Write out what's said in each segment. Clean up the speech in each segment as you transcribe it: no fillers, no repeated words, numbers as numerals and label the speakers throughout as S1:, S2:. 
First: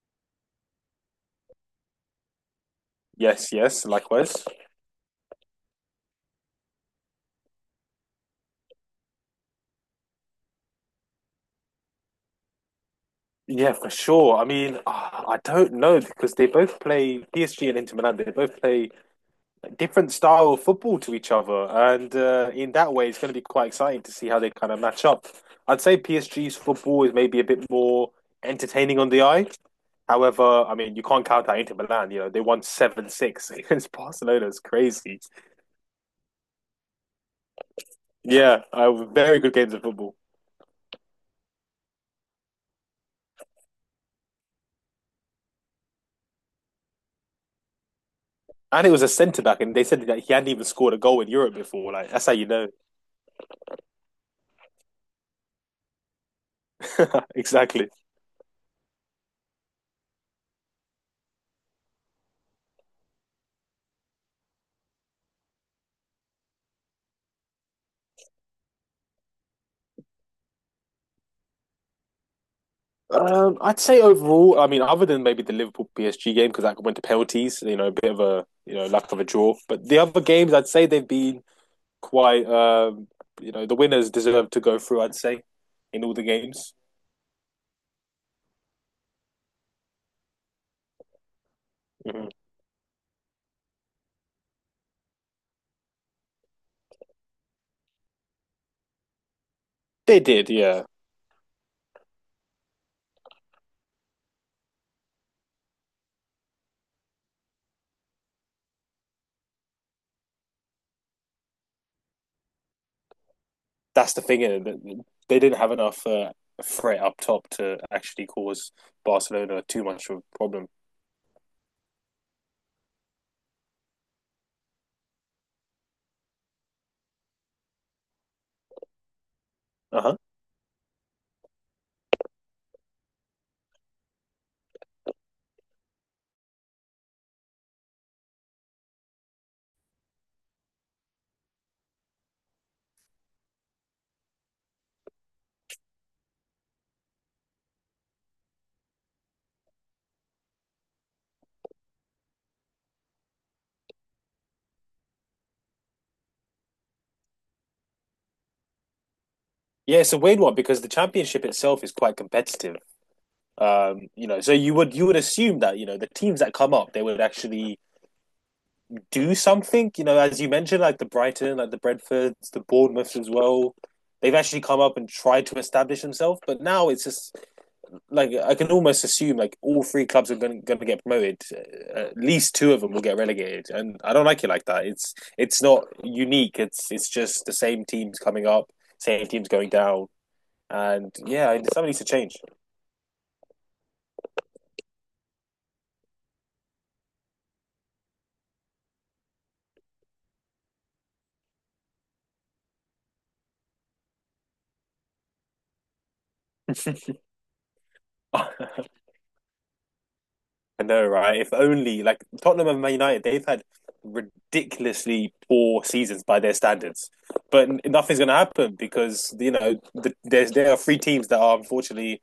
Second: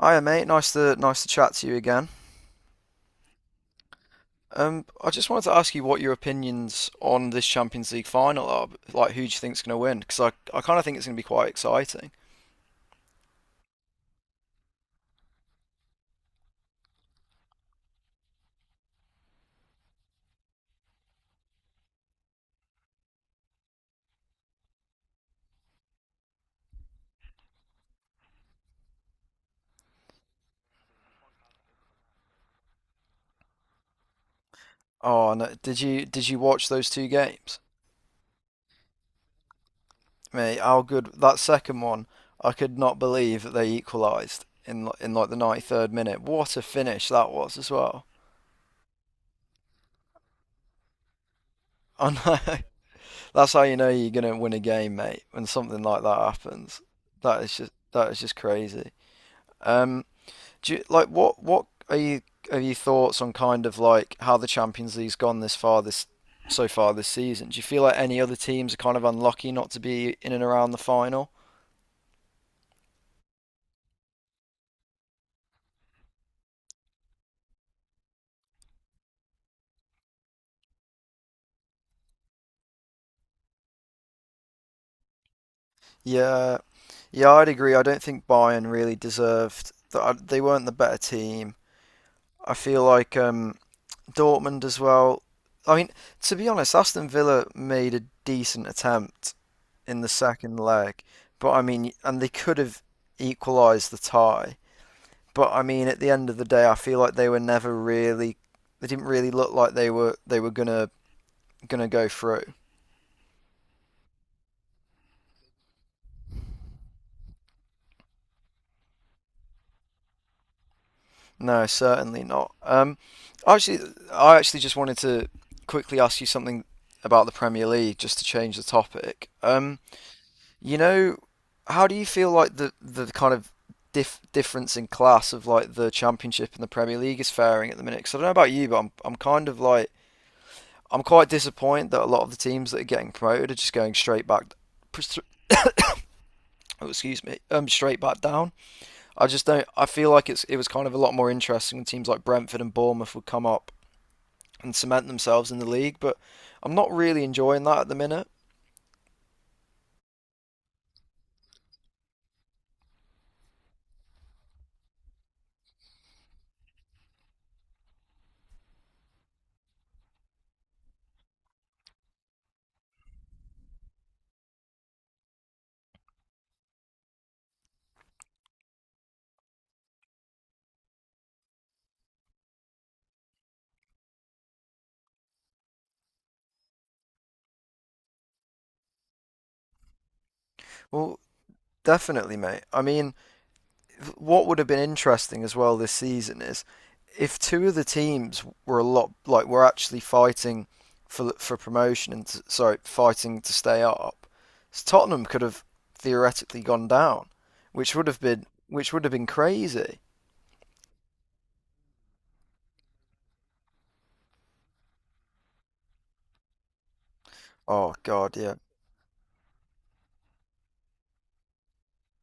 S1: Hiya, mate. Nice to chat to you again.
S2: Yes, yes, likewise.
S1: I just wanted to ask you what your opinions on this Champions League final are. Like, who do you think's going to win? Because I kind of think it's going to be quite exciting.
S2: Yeah, for sure. I don't know because they both play PSG and Inter Milan. They both play different style of football to each other, and in that way, it's going to be quite exciting to see how they kind of match up. I'd say PSG's football is maybe a bit more entertaining on the eye. However, I mean, you can't count out Inter Milan. You know, they won 7-6 against Barcelona. It's crazy.
S1: Oh, no, did you watch those two games,
S2: Yeah, very good games of football.
S1: mate? How good that second one! I could not believe that they equalised in like the 93rd minute. What a finish that was as well.
S2: And it was a centre back, and they said that he hadn't even scored a goal in Europe before.
S1: I
S2: Like, that's how you
S1: know.
S2: know.
S1: That's how you know you're going to win a game, mate, when something like that happens.
S2: Exactly.
S1: That is just crazy. Um, Do you, like What are your thoughts on kind of like how the Champions League's gone this far this so far this season? Do you feel like any other teams are kind of unlucky not to be in and around the final?
S2: I'd say overall, I mean, other than maybe the Liverpool PSG game because that went to penalties, a bit of a lack of a draw. But the other games, I'd say they've been quite, you know, the winners deserve to go through. I'd say in all the
S1: Yeah,
S2: games.
S1: yeah, I'd agree. I don't think Bayern really deserved that. They weren't the better team.
S2: Mhm.
S1: I feel like Dortmund as well. I mean, to be honest, Aston Villa made a decent attempt in the
S2: They did,
S1: second
S2: yeah.
S1: leg, but I mean, and they could have equalised the tie. But I mean, at the end of the day, I feel like they were never really. They didn't really look like they were gonna go through.
S2: That's the thing, isn't it? They didn't have enough threat up top to actually cause Barcelona too much of a problem.
S1: No, certainly not. Actually, I actually just wanted to quickly ask you something about the Premier League, just to change the topic.
S2: Uh huh.
S1: You know, how do you feel like the kind of difference in class of like the Championship and the Premier League is faring at the minute? Because I don't know about you, but I'm kind of like I'm quite disappointed that a lot of the teams that are getting promoted are just going straight back straight back down. I just don't. I feel like it was kind of a lot more interesting when teams like Brentford and Bournemouth would come up and cement themselves in the league. But I'm not really enjoying that at the minute.
S2: Yeah, it's a weird one because the championship itself is quite competitive. You know, so you would assume that you know the teams that come up, they would actually do something. You know, as you mentioned, like the Brighton, like the Brentfords, the Bournemouths as well. They've actually come up and tried to establish themselves, but now it's just like I can almost assume like all three clubs are going to get promoted. At least two of them will get relegated, and I don't like it like that. It's not unique. It's just the same teams coming up, same teams going down, and
S1: Well,
S2: yeah, something needs to change.
S1: definitely, mate. I mean, what would have been interesting as well this season is if two of the teams were a lot like were actually fighting for promotion and to, sorry, fighting to stay up. So Tottenham could have theoretically gone down, which would have been
S2: I
S1: crazy.
S2: know, right? If only like Tottenham and Man United, they've had ridiculously poor seasons by their standards, but
S1: Oh
S2: nothing's going to
S1: God, yeah,
S2: happen because you know the, there's there are three teams that are unfortunately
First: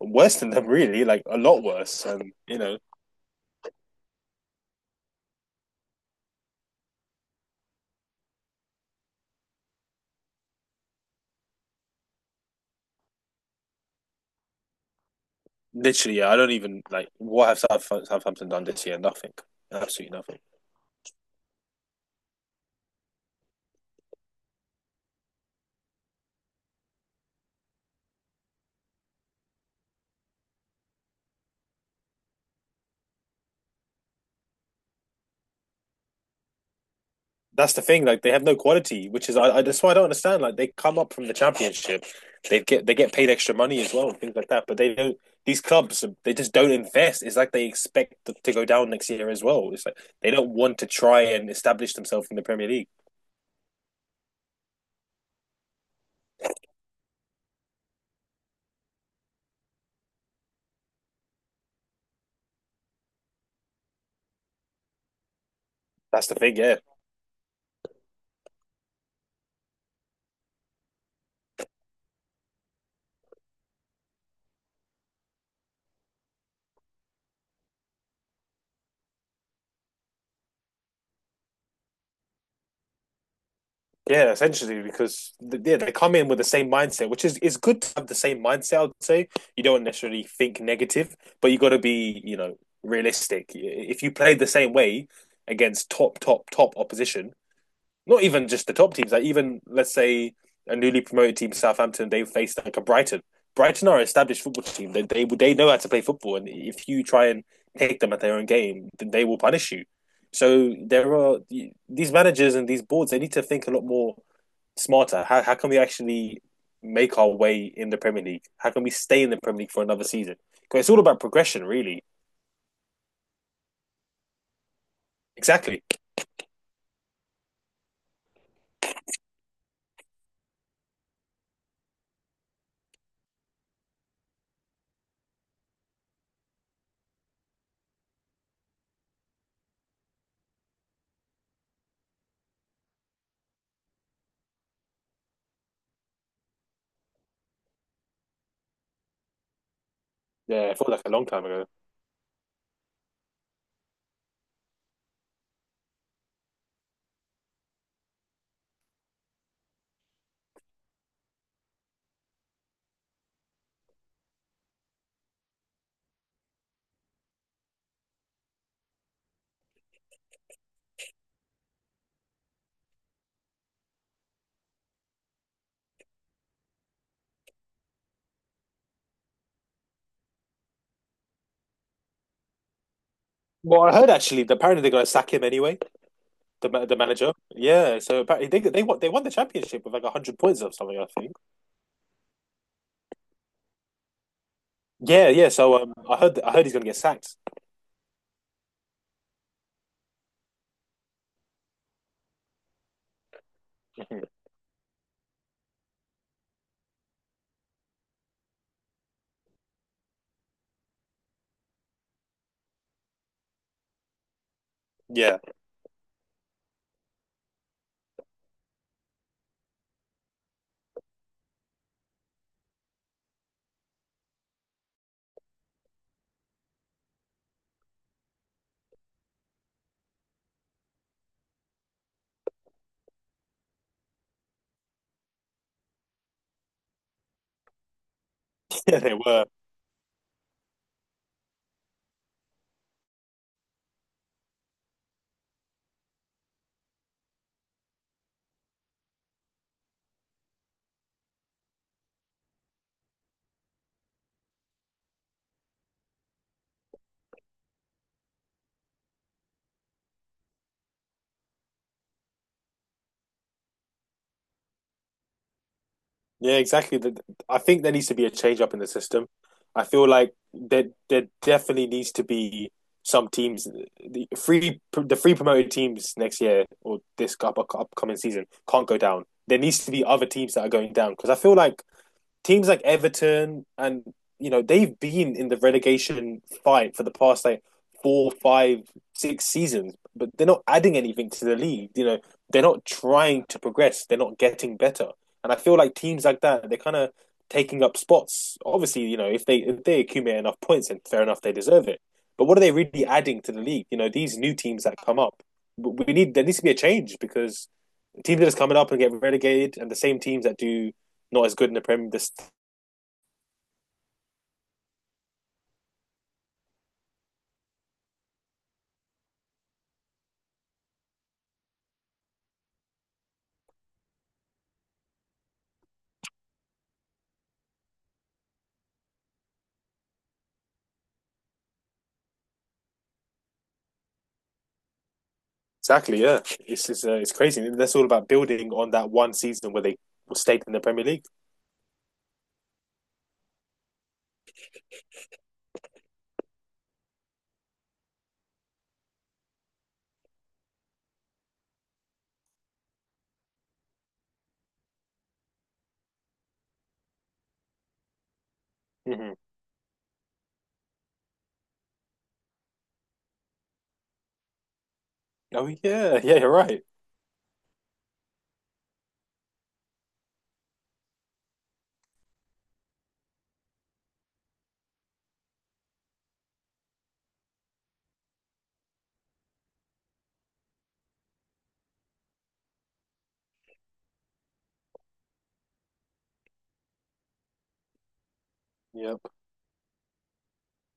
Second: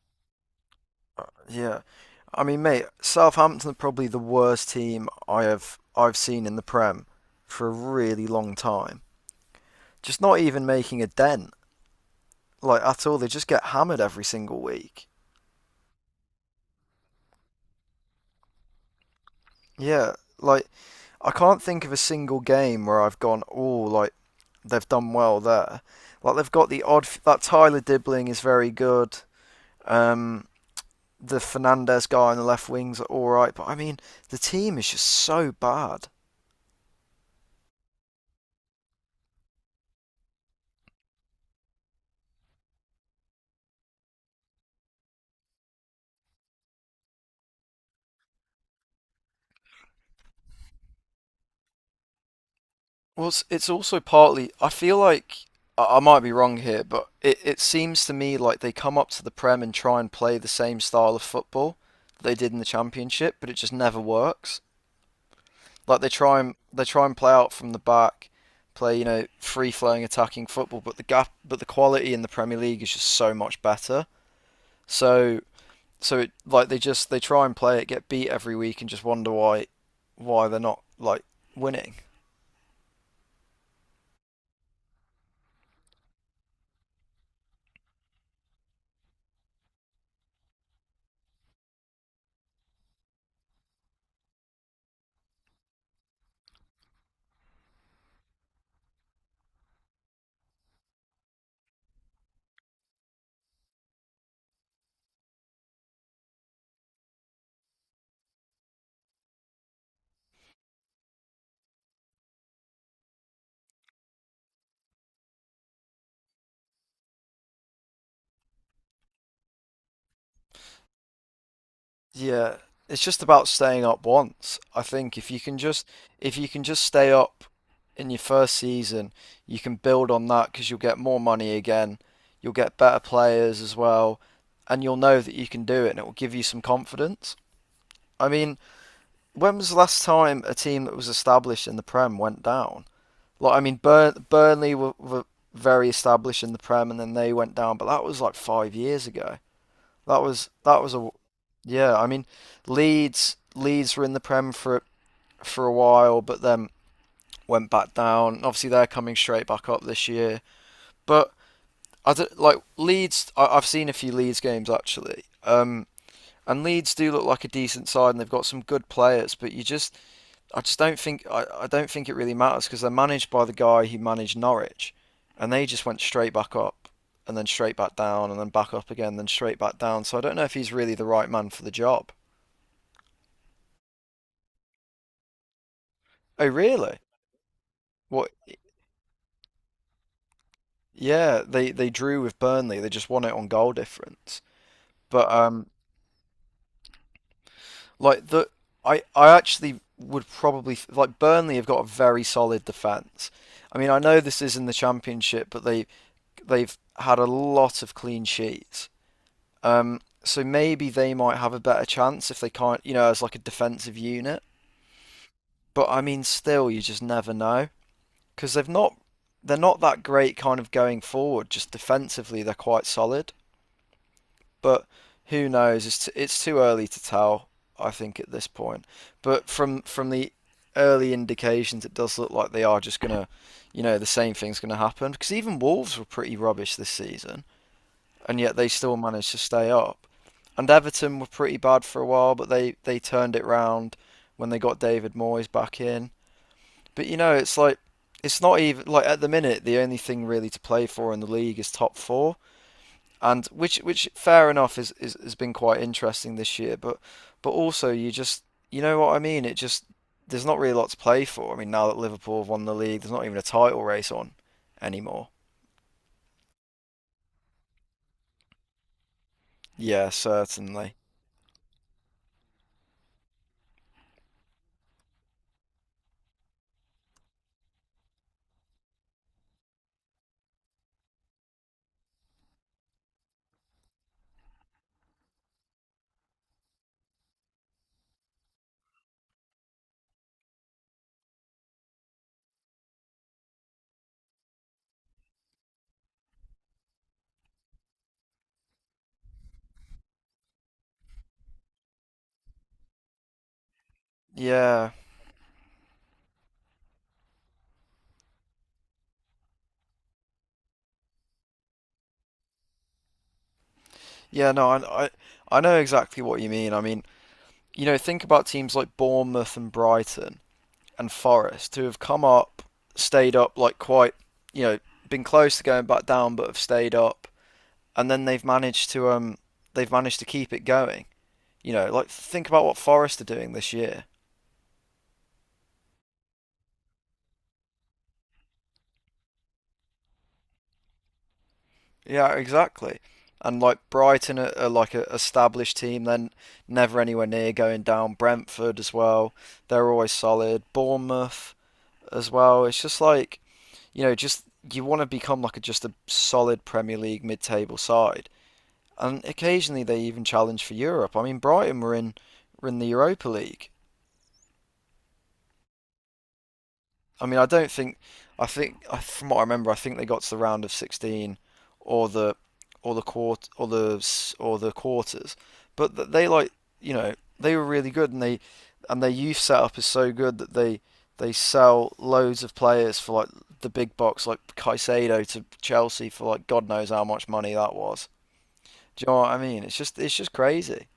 S2: worse than them, really, like a lot
S1: yeah.
S2: worse. And
S1: I
S2: you
S1: mean,
S2: know,
S1: mate, Southampton are probably the worst team I've seen in the Prem for a really long time. Just not even making a dent, like at all. They just get hammered every single week.
S2: literally, yeah, I don't even like what have Southampton done this year? Nothing,
S1: Yeah,
S2: absolutely nothing.
S1: like I can't think of a single game where I've gone, oh, like they've done well there. Like they've got the odd that Tyler Dibbling is very good. Um, the Fernandez guy on the left wings are all right, but I mean, the team is just so bad.
S2: That's the thing. Like they have no quality, which is I that's why I don't understand. Like they come up from the championship, they get paid extra money as well and things like that. But they don't. These clubs, they just don't invest. It's like they expect to go down next year as well. It's like they don't want to try and establish themselves in the Premier League.
S1: It's also partly. I feel like I might be wrong here, but it seems to me like they come up to the Prem and try and play the same style of football that they did in the Championship, but it just never works. Like
S2: That's the thing. Yeah,
S1: they try and play out from the back, play you know free flowing attacking football, but the quality in the Premier League is just so much better. So so it, like they just they try and play it, get beat every week, and just wonder why they're not like winning.
S2: yeah. Essentially, because yeah, they come in with the same mindset, which is good to have the same mindset. I'd say you don't necessarily think negative, but you got to be, you know, realistic. If you play the same way against top opposition, not even just the top teams, like even let's say a newly promoted team, Southampton, they face like a Brighton. Brighton are an established football team. They know how to play football, and if you try and take them at their own game, then they will punish you. So there are these managers and these boards. They need to think a lot more smarter. How can we actually make our way in the Premier League? How can we stay in the Premier League for another season? Because it's all about progression, really.
S1: Yeah, it's just about staying up once. I think if you can
S2: Exactly.
S1: just if you can just stay up in your first season, you can build on that because you'll get more money again. You'll get better players as well, and you'll know that you can do it, and it will give you some confidence. I mean, when was the last time a team that was established in the Prem went down? Like, I mean, Burnley were very established in the Prem, and then they went down, but that was like 5 years ago.
S2: Yeah, I
S1: That
S2: felt
S1: was
S2: like
S1: a
S2: a long time ago.
S1: yeah, I mean, Leeds were in the Prem for a while, but then went back down. Obviously, they're coming straight back up this year. But I don't, like Leeds. I've seen a few Leeds games actually, and Leeds do look like a decent side, and they've got some good players. I just don't think I don't think it really matters because they're managed by the guy who managed Norwich, and they just went straight back up, and then straight back down, and then back up again, then straight back down. So I don't know if he's really the right man for the job.
S2: Well, I heard actually that apparently they're going to sack him anyway.
S1: Oh,
S2: The
S1: really?
S2: manager, yeah. So
S1: What?
S2: apparently they won the championship with like hundred points or something, I think.
S1: Yeah, they drew with Burnley. They just won it on goal difference.
S2: Yeah,
S1: But
S2: yeah. So I heard he's gonna get sacked.
S1: like the I actually would probably like Burnley have got a very solid defense. I mean, I know this is in the championship, but they've had a lot of clean sheets. So maybe they might have a better chance if they can't, you know, as like a defensive unit.
S2: Yeah.
S1: But I mean, still, you just never know because they're not that great kind of going forward. Just defensively, they're quite solid. But who knows? It's too early to tell. I think at this point, but from the early indications, it does look like they are just gonna, you know, the same thing's gonna happen. Because even Wolves were pretty rubbish this season, and yet they still
S2: Yeah, they
S1: managed to
S2: were.
S1: stay up. And Everton were pretty bad for a while, but they turned it round when they got David Moyes back in. But you know, it's like it's not even like at the minute the only thing really to play for in the league is top four and which fair enough is has been quite interesting this year, but also you just you know what I mean. It just there's not really a lot to play for. I mean, now that Liverpool have won the league, there's not even a title race on anymore.
S2: Yeah, exactly. I think there needs to be a change up in the system. I feel
S1: Yeah,
S2: like there
S1: certainly.
S2: there definitely needs to be some teams, the free promoted teams next year or this upcoming season, can't go down. There needs to be other teams that are going down because I feel like teams like Everton and, you know, they've been in the relegation fight for the past like four, five, six seasons, but they're not adding anything to the league. You know, they're not trying to progress. They're not getting better. And I feel like teams like that, they're kind of taking up spots. Obviously, you know, if they accumulate enough points, then fair enough, they deserve it. But what are they really adding to the league? You know, these new teams
S1: Yeah,
S2: that come up, we need, there needs to be a change because teams that are coming up and get relegated, and the same teams that do not as good in the Premier, the
S1: yeah. No, I know exactly what you mean. I mean, you know, think about teams like Bournemouth and Brighton and Forest who have come up, stayed up like quite you know been close to going back down, but have stayed up and then they've managed to keep it going. You know, like think about what Forest are doing this year.
S2: exactly, yeah. It's just, it's crazy. And that's all about building on that one season where they stayed in the Premier League.
S1: Yeah, exactly. And like Brighton are like an established team, then never anywhere near going down. Brentford as well, they're always solid. Bournemouth as well. It's just like you know, just you want to become like just a solid Premier League mid-table side, and
S2: Hmm.
S1: occasionally they even challenge for Europe. I mean, Brighton were in the Europa League.
S2: Oh yeah, yeah, you're right.
S1: I mean, I don't think. I think from what I remember, I think they got to the round of 16 or the or the quarters. But they like you know they were really good, and they and their youth setup is so good that they sell loads of players for like the big box, like Caicedo to Chelsea for like God knows how much money that was. Do you know
S2: Yep.
S1: what I mean? It's just crazy.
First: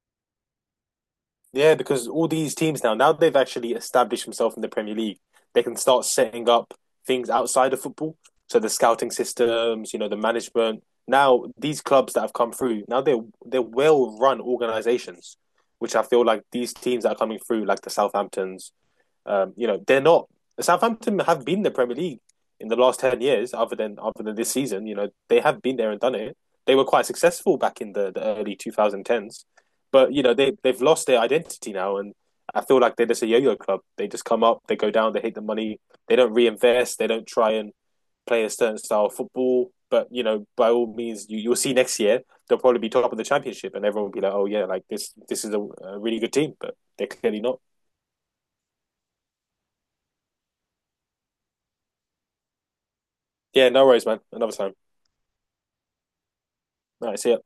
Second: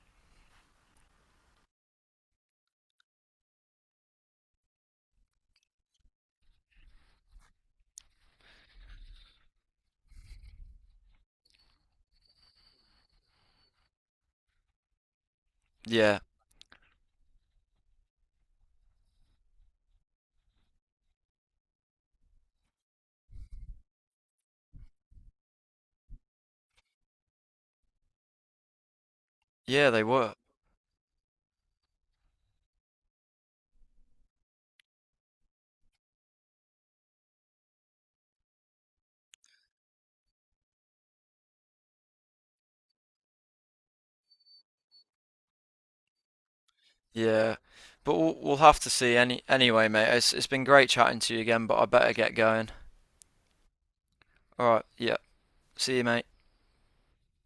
S2: Yeah, because all these teams now, now they've actually established themselves in the Premier League, they can start setting up things outside of football. So the scouting systems, you know, the management. Now these clubs that have come through, now they're well run organizations, which I
S1: Yeah.
S2: feel like these teams that are coming through, like the Southamptons. You know, they're not, Southampton have been the Premier League in the last 10 years, other than this season. You know, they have been there and done it. They were quite successful back in the early 2010s,
S1: Yeah, they
S2: but you
S1: were.
S2: know they've lost their identity now, and I feel like they're just a yo-yo club. They just come up, they go down, they hit the money, they don't reinvest, they don't try and play a certain style of football. But you know, by all means, you'll see next year they'll probably be top of the championship, and everyone will be like, "Oh yeah, like this is a really good team," but they're clearly
S1: Yeah,
S2: not.
S1: but we'll have to see. Anyway, mate. It's been great chatting to you again, but I better get going.
S2: Yeah, no worries, man. Another
S1: All
S2: time.
S1: right. Yeah. See you, mate.
S2: Nice. Yeah.